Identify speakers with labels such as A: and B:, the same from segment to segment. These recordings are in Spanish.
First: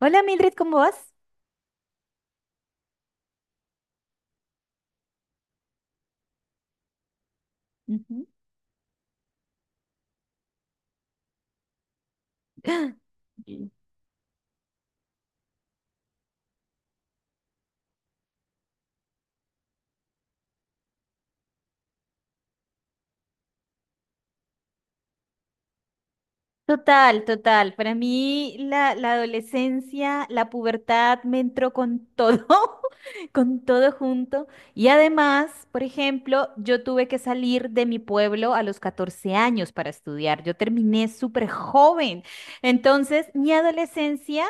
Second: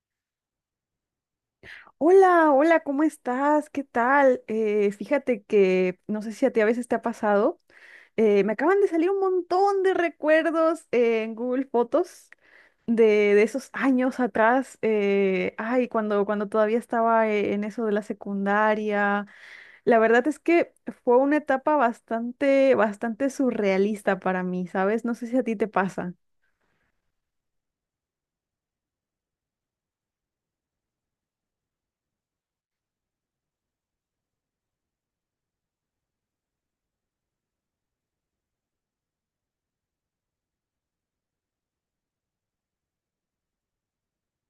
A: Hola Mildred, ¿cómo vas?
B: Hola, hola, ¿cómo estás? ¿Qué tal? Fíjate que no sé si a ti a veces te ha pasado.
A: Ujú.
B: Me acaban de salir un montón de recuerdos en Google Fotos de, de esos
A: Y-
B: años atrás. Ay, cuando todavía estaba en eso de la secundaria. La verdad es que fue una etapa bastante surrealista para mí, ¿sabes? No sé si a ti te pasa.
A: Total, total. Para mí la adolescencia, la pubertad me entró con todo, con todo junto. Y además, por ejemplo, yo tuve que salir de mi pueblo a los 14 años para estudiar. Yo terminé súper joven. Entonces, mi adolescencia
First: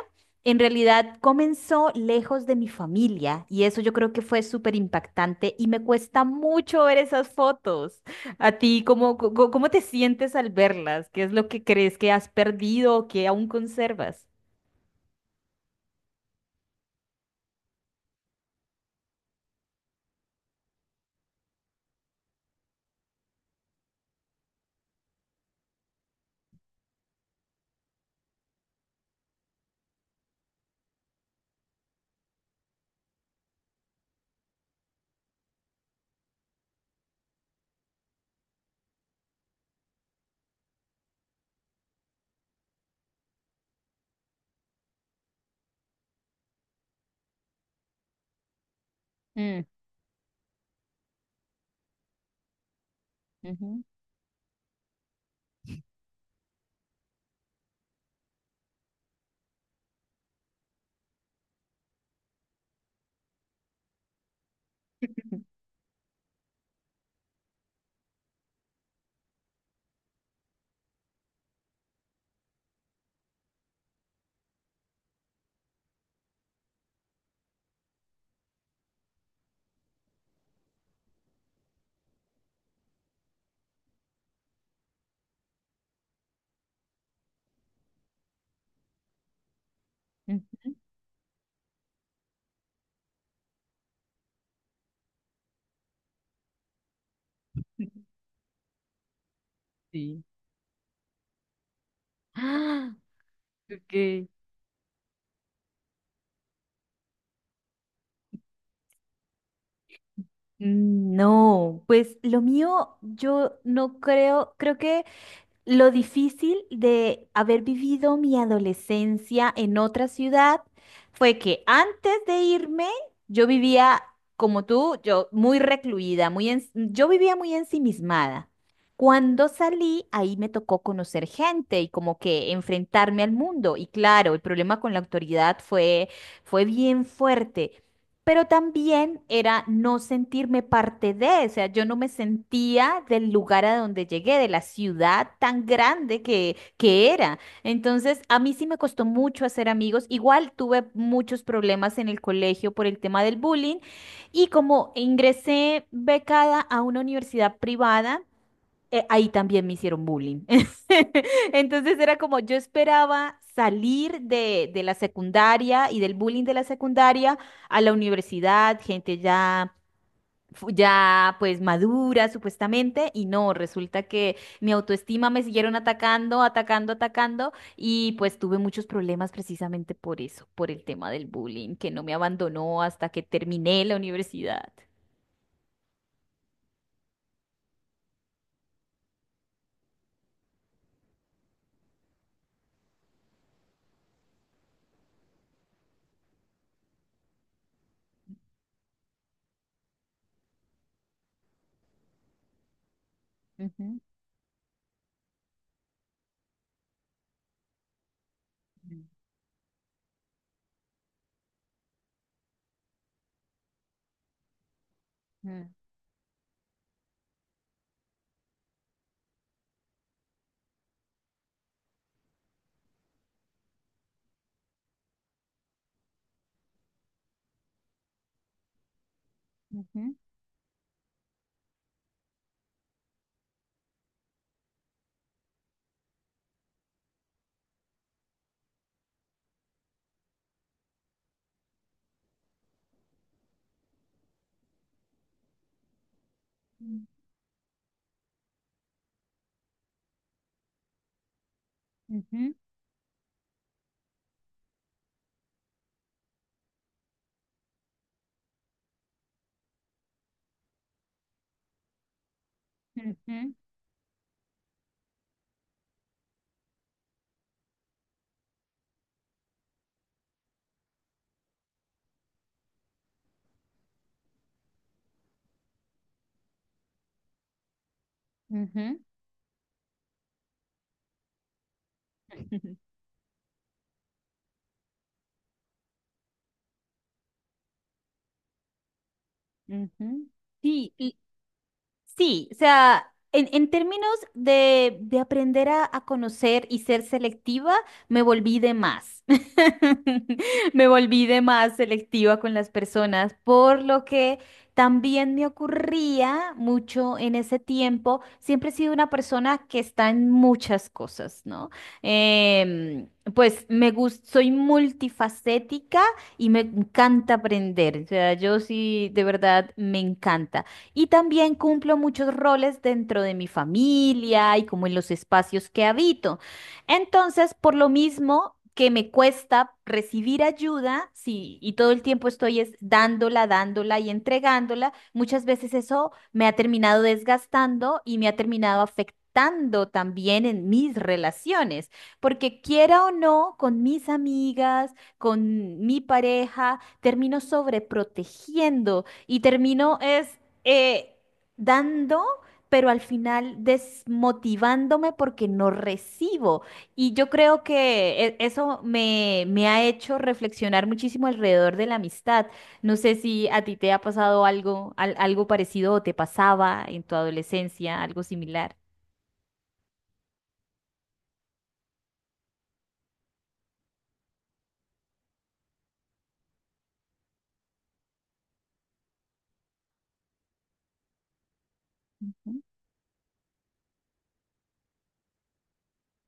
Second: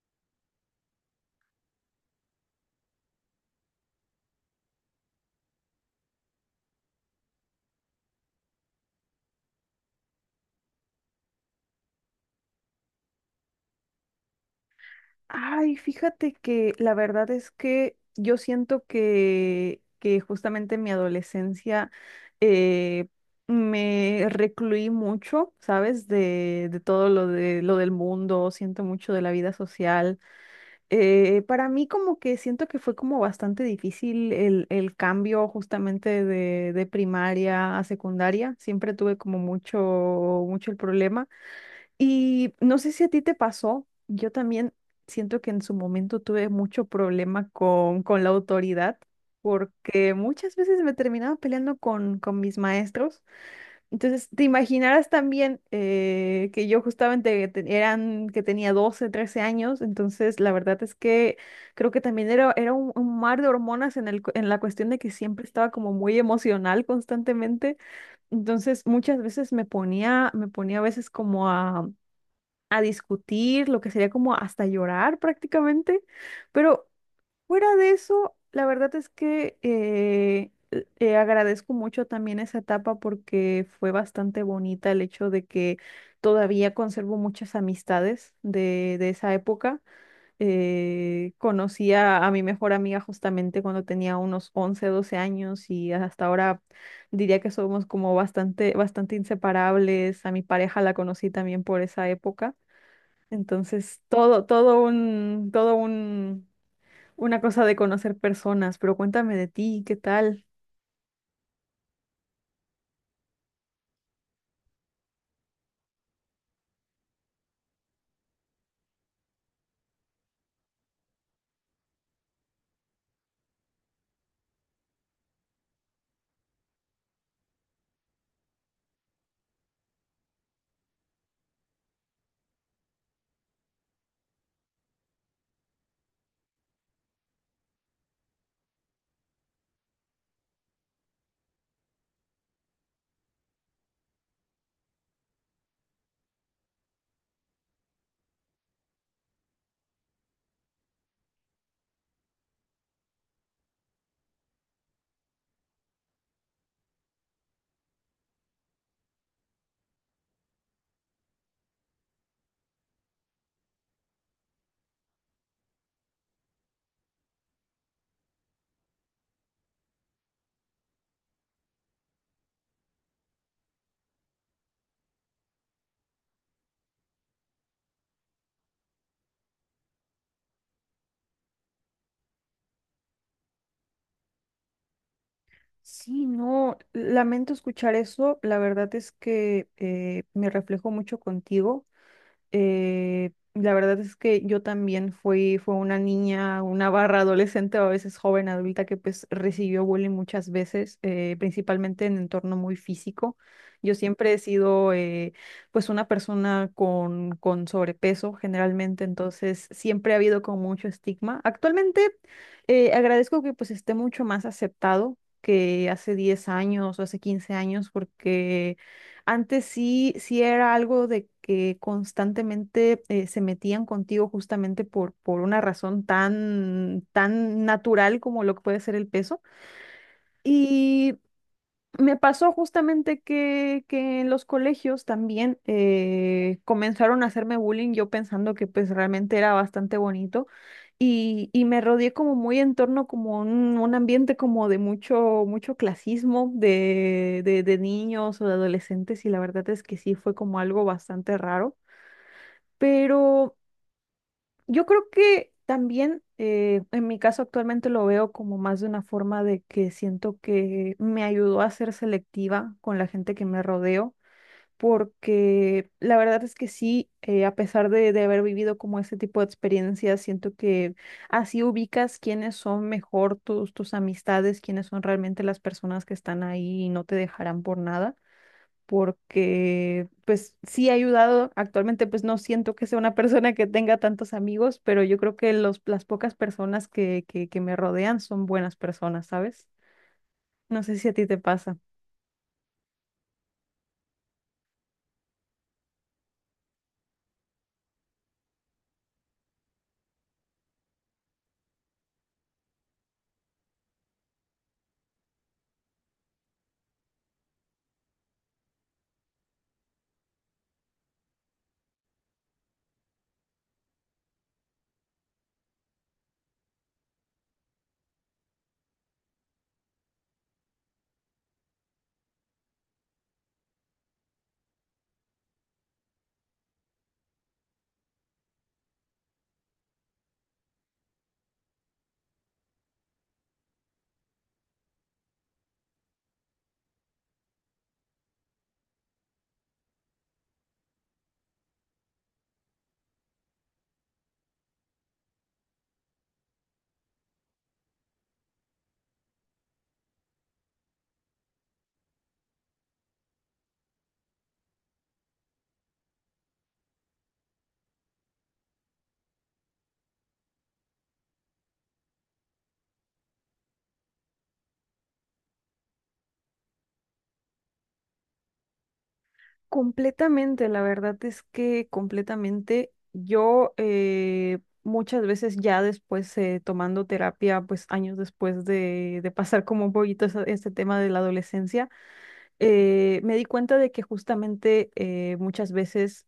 A: en realidad comenzó lejos de mi familia y eso yo creo que fue súper impactante y me cuesta mucho ver esas fotos. A ti, ¿cómo te sientes al verlas? ¿Qué es lo que crees que has perdido o que aún conservas?
B: Ay, fíjate que la verdad es que yo siento que justamente en mi adolescencia eh, me recluí mucho, ¿sabes? De todo lo de lo del mundo, siento mucho de la vida social. Para mí como que siento que fue como bastante difícil el cambio justamente de primaria a secundaria. Siempre tuve como mucho, mucho el problema. Y no sé si a ti te pasó, yo también siento que en su momento tuve mucho problema con la autoridad,
A: Mm,
B: porque muchas veces me terminaba peleando con mis maestros.
A: ujú,
B: Entonces, te imaginarás también que yo justamente que tenía 12 13 años, entonces la verdad es que creo que también era un mar de hormonas en en la cuestión de que siempre estaba como muy emocional constantemente. Entonces, muchas veces me ponía a veces como a discutir, lo que sería como hasta llorar prácticamente. Pero fuera de eso, la verdad es que agradezco mucho también esa etapa porque fue bastante bonita el hecho de que todavía conservo muchas amistades de esa época.
A: ujú.
B: Conocí a mi mejor amiga justamente cuando tenía unos 11 12 años y hasta ahora diría que somos como bastante, bastante
A: Sí.
B: inseparables. A mi pareja la conocí también por esa época.
A: Ah,
B: Entonces,
A: ok.
B: todo un, una cosa de conocer personas, pero cuéntame de ti, ¿qué tal?
A: Mm, no, pues lo mío yo no creo, creo que lo difícil de haber vivido mi adolescencia en otra ciudad fue que antes de irme, yo vivía como tú, yo muy recluida, muy yo vivía muy ensimismada. Cuando salí, ahí me tocó conocer gente y como que enfrentarme al mundo. Y claro, el problema con la autoridad fue, fue bien fuerte pero también era no sentirme parte de, o sea, yo no me sentía del lugar a donde llegué, de la ciudad tan grande que era. Entonces, a mí sí me costó mucho hacer amigos. Igual tuve muchos problemas en el colegio por el tema del bullying y como ingresé becada a una universidad privada, ahí también me hicieron bullying. Entonces era como yo esperaba salir de la secundaria y del bullying de la secundaria a la universidad, gente ya, ya pues madura supuestamente, y no, resulta que mi autoestima me siguieron atacando, atacando, atacando, y pues tuve muchos problemas precisamente por eso, por el tema del bullying, que no me abandonó hasta que terminé la universidad.
B: Sí, no, lamento escuchar eso. La verdad es que me reflejo mucho contigo. La verdad es que yo también fue una niña, una barra adolescente o a veces joven adulta que pues recibió bullying muchas veces, principalmente en entorno muy físico. Yo
A: Ujú,
B: siempre he sido pues una persona con sobrepeso generalmente, entonces siempre ha habido con mucho estigma. Actualmente agradezco que pues esté mucho más aceptado que hace 10 años o hace 15 años porque antes sí, sí era algo de que constantemente se metían contigo justamente por una razón tan, tan natural como lo que puede ser el peso.
A: ujú,
B: Y me pasó justamente que en los colegios también comenzaron a hacerme bullying, yo pensando que pues realmente era bastante bonito y me rodeé como muy en torno como un ambiente como de mucho, mucho clasismo
A: ujú,
B: de niños o de adolescentes y la verdad es que sí fue como algo bastante raro,
A: ujú.
B: pero... Yo creo que también en mi caso actualmente lo veo como más de una forma de que siento que me ayudó a ser selectiva con la gente que
A: Ujú,
B: me rodeo, porque la verdad es que sí, a pesar de haber vivido como ese tipo de experiencias, siento que así ubicas quiénes son mejor tus amistades, quiénes son realmente las personas que están ahí y no te dejarán por nada
A: ujú,
B: porque pues sí ha ayudado. Actualmente pues no siento que sea una persona que tenga tantos amigos, pero yo creo que las pocas personas que me rodean son buenas personas, ¿sabes?
A: ujú.
B: No
A: Sí,
B: sé si a
A: y,
B: ti te pasa.
A: sí, o sea, en términos de aprender a conocer y ser selectiva, me volví de más. Me volví de más selectiva con las personas, por lo que también me ocurría mucho en ese tiempo. Siempre he sido una persona que está en muchas cosas, ¿no? Em, pues me gusta, soy multifacética y me encanta aprender. O sea, yo sí, de verdad, me encanta. Y también cumplo muchos roles dentro de mi familia y como en los espacios que habito. Entonces, por lo mismo que me cuesta recibir ayuda, sí, y todo el tiempo estoy es dándola, dándola y entregándola, muchas veces eso me ha terminado desgastando y me ha terminado afectando también en mis relaciones, porque quiera o no, con mis amigas, con mi pareja, termino sobreprotegiendo y termino es, eh, dando, pero al final desmotivándome porque no recibo. Y yo creo que eso me ha hecho reflexionar muchísimo alrededor de la amistad. No sé si a ti te ha pasado algo, algo parecido o te pasaba en tu adolescencia, algo similar.
B: Completamente, la verdad es que completamente yo muchas veces ya después tomando terapia, pues años después de pasar como un poquito este tema de la adolescencia,
A: Ujú,
B: me di cuenta de que justamente muchas veces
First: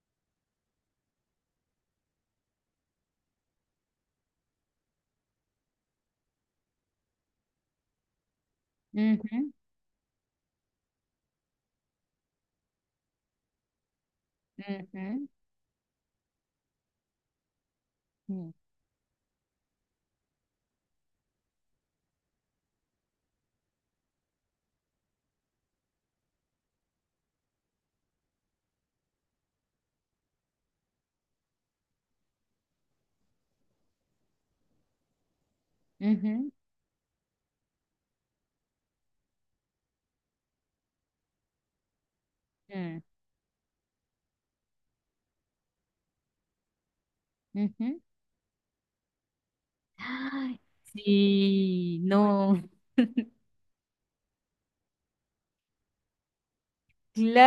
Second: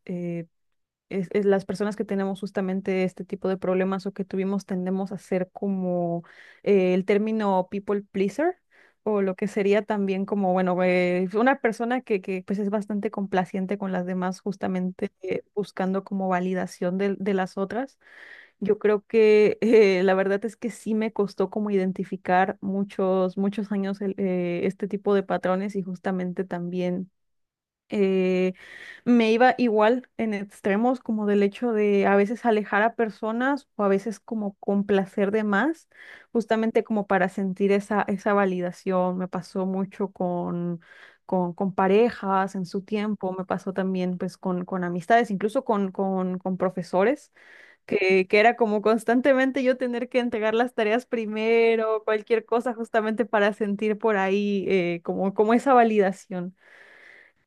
B: es las personas que tenemos justamente este tipo de problemas o que tuvimos tendemos a ser como el término people pleaser o lo que
A: ujú,
B: sería también como, bueno, una persona pues es bastante complaciente con las demás justamente buscando como validación de las otras.
A: mm,
B: Yo creo que la verdad es que sí me costó como identificar muchos, muchos años este tipo de patrones y justamente también eh, me iba igual en extremos como del hecho de a veces alejar a personas o a veces como complacer de más,
A: ujú,
B: justamente como para sentir esa, esa validación. Me pasó mucho con parejas en su
A: mm,
B: tiempo, me pasó también pues con amistades, incluso con profesores,
A: ujú,
B: que era como constantemente yo tener que entregar
A: ay,
B: las tareas
A: sí,
B: primero, cualquier
A: no.
B: cosa justamente para sentir por ahí como esa validación.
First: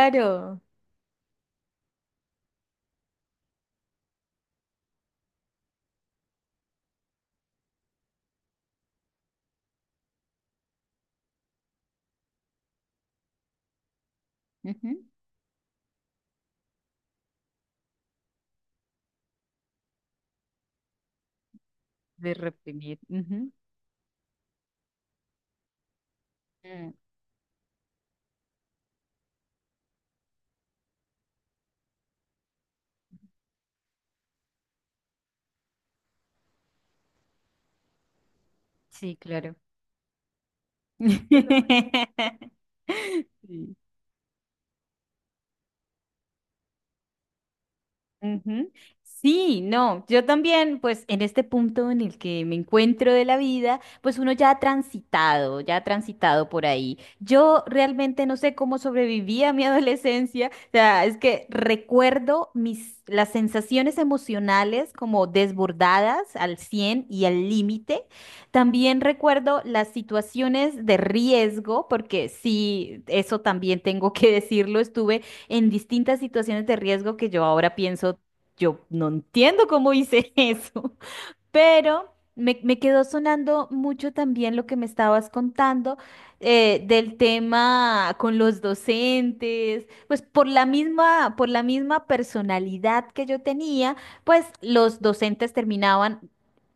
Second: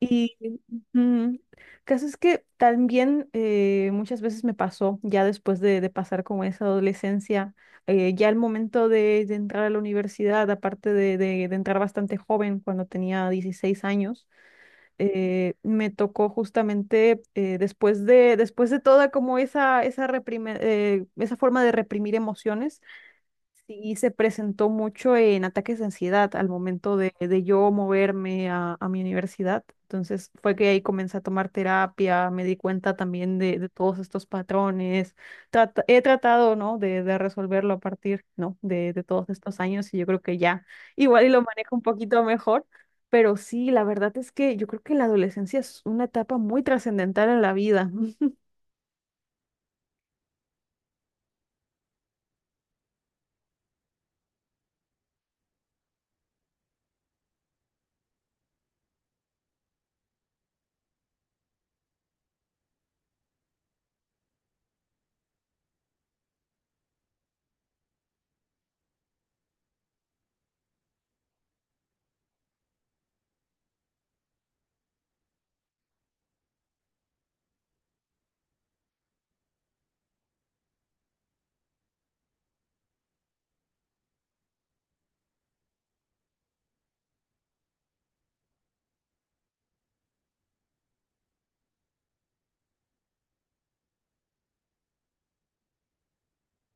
B: Y ujú, caso es que también muchas veces me pasó, ya después de pasar como esa adolescencia, ya el momento de entrar a la universidad, aparte de entrar bastante joven, cuando tenía 16 años,
A: Ujú.
B: me tocó justamente después de toda como esa forma de reprimir
A: De
B: emociones.
A: reprimir. Ujú.
B: Sí, se presentó mucho en ataques de ansiedad al
A: Mm,
B: momento de yo moverme a mi universidad. Entonces fue que ahí comencé a tomar terapia, me di cuenta también de todos estos patrones. He tratado, ¿no? De resolverlo a partir, ¿no? De
A: sí,
B: todos
A: claro.
B: estos años y yo creo que ya igual y lo manejo un poquito mejor. Pero sí,
A: Sí.
B: la verdad es que yo creo que la adolescencia es una etapa muy trascendental en la vida.
A: Ujú. Sí, no, yo también, pues en este punto en el que me encuentro de la vida, pues uno ya ha transitado por ahí. Yo realmente no sé cómo sobreviví a mi adolescencia, o sea, es que recuerdo mis, las sensaciones emocionales como desbordadas al 100 y al límite. También recuerdo las situaciones de riesgo, porque sí, eso también tengo que decirlo, estuve en distintas situaciones de riesgo que yo ahora pienso, yo no entiendo cómo hice eso. Pero me quedó sonando mucho también lo que me estabas contando, del tema con los docentes, pues por la misma personalidad que yo tenía, pues los docentes terminaban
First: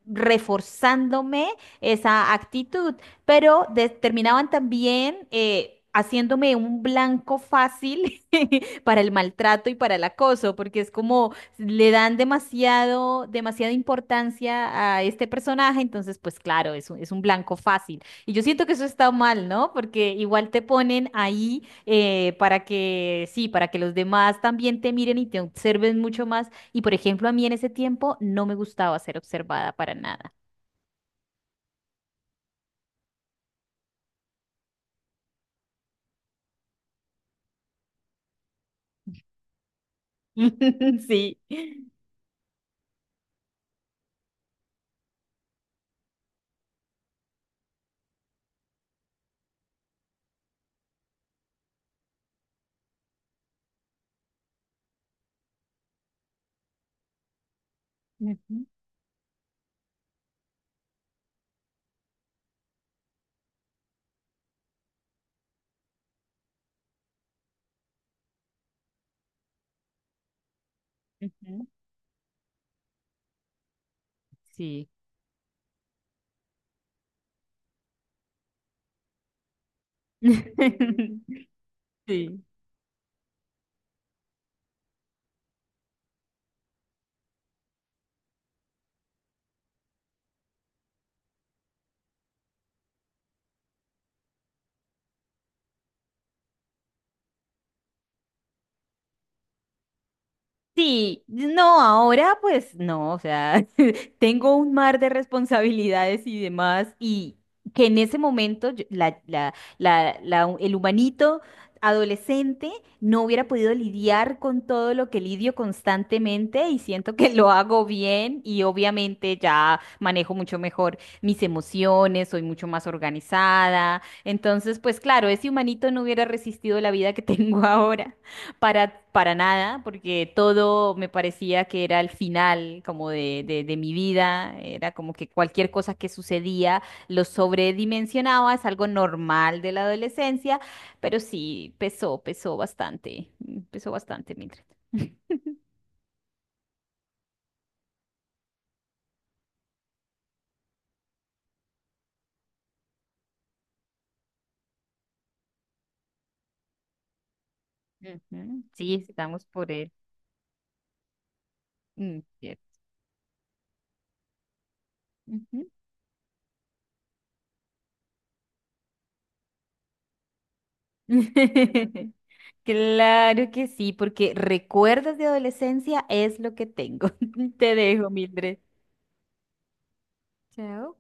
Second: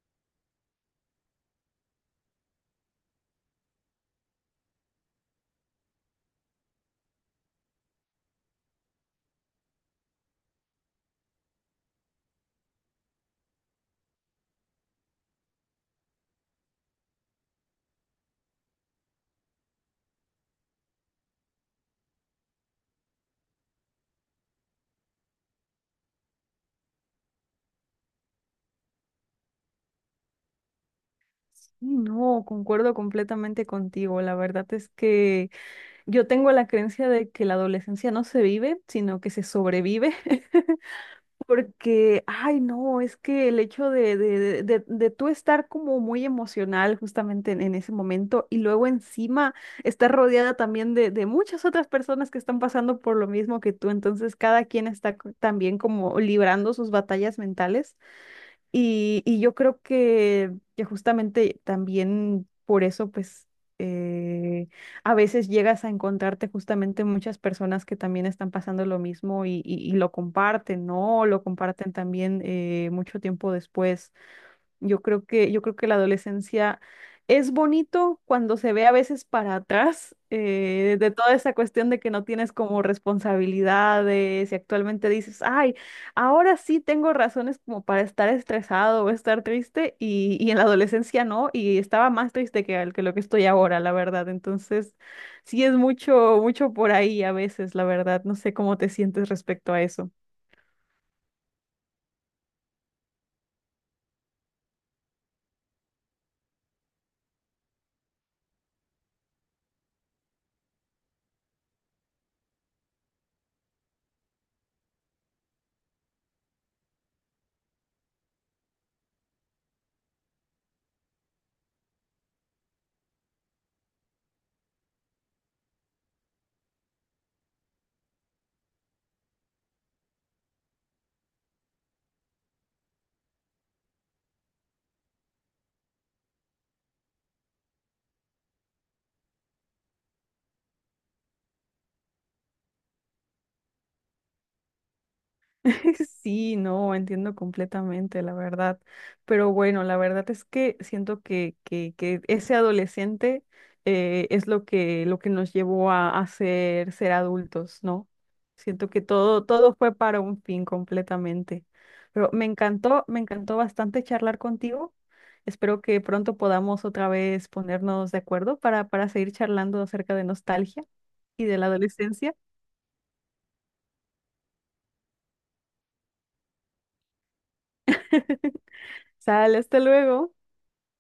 A: reforzándome esa actitud, pero terminaban también, haciéndome un blanco fácil para el maltrato y para el acoso, porque es como le dan demasiado, demasiada importancia a este personaje, entonces pues claro, es un blanco fácil. Y yo siento que eso está mal, ¿no? Porque igual te ponen ahí, para que, sí, para que los demás también te miren y te observen mucho más. Y por ejemplo, a mí en ese tiempo no me gustaba ser observada para nada.
B: Sí, no, concuerdo completamente contigo. La verdad es que yo tengo la creencia de que la adolescencia no se vive, sino que se sobrevive,
A: Sí.
B: porque, ay, no, es que el hecho de tú estar como muy emocional justamente en ese momento y luego encima estar rodeada también de muchas otras personas que están pasando por lo mismo que tú, entonces cada quien está también como librando sus batallas mentales.
A: Ujú,
B: Y yo creo que justamente también por eso, pues, eh, a veces llegas a encontrarte justamente muchas personas que también están pasando lo mismo y lo comparten, ¿no? Lo
A: ujú.
B: comparten también mucho tiempo después.
A: Sí.
B: Yo creo que la adolescencia es bonito cuando se ve a veces para atrás de toda esa cuestión de que no
A: Sí.
B: tienes como responsabilidades y actualmente dices, ay, ahora sí tengo razones como para estar estresado o estar triste y en la adolescencia no, y estaba más triste que lo que estoy ahora, la verdad. Entonces, sí es mucho, mucho por ahí a veces, la verdad. No sé cómo te sientes respecto a eso.
A: Sí, no, ahora pues no, o sea, tengo un mar de responsabilidades y demás, y que en ese momento el humanito adolescente no hubiera podido lidiar con todo lo que lidio constantemente y siento que lo hago bien y obviamente ya manejo mucho mejor mis emociones, soy mucho más organizada, entonces pues claro, ese humanito no hubiera resistido la vida que tengo ahora para nada, porque todo me parecía que era el final como de mi vida, era como que cualquier cosa que sucedía lo sobredimensionaba, es algo normal de la adolescencia, pero sí, pesó, pesó bastante, pesó bastante, Mildred.
B: Sí, no, entiendo completamente, la verdad. Pero bueno, la verdad es que siento que ese adolescente es lo que nos llevó a ser, ser adultos, ¿no?
A: Ujú,
B: Siento que
A: sí, estamos
B: todo,
A: por
B: todo
A: él.
B: fue para un fin completamente.
A: Mm, cierto.
B: Me encantó bastante charlar contigo.
A: Ujú.
B: Espero que pronto podamos otra vez ponernos de acuerdo para seguir charlando acerca de nostalgia y de la adolescencia.
A: Claro que sí, porque recuerdos de adolescencia es lo que tengo. Te dejo, Mildred.
B: Sale, hasta luego.
A: Chao.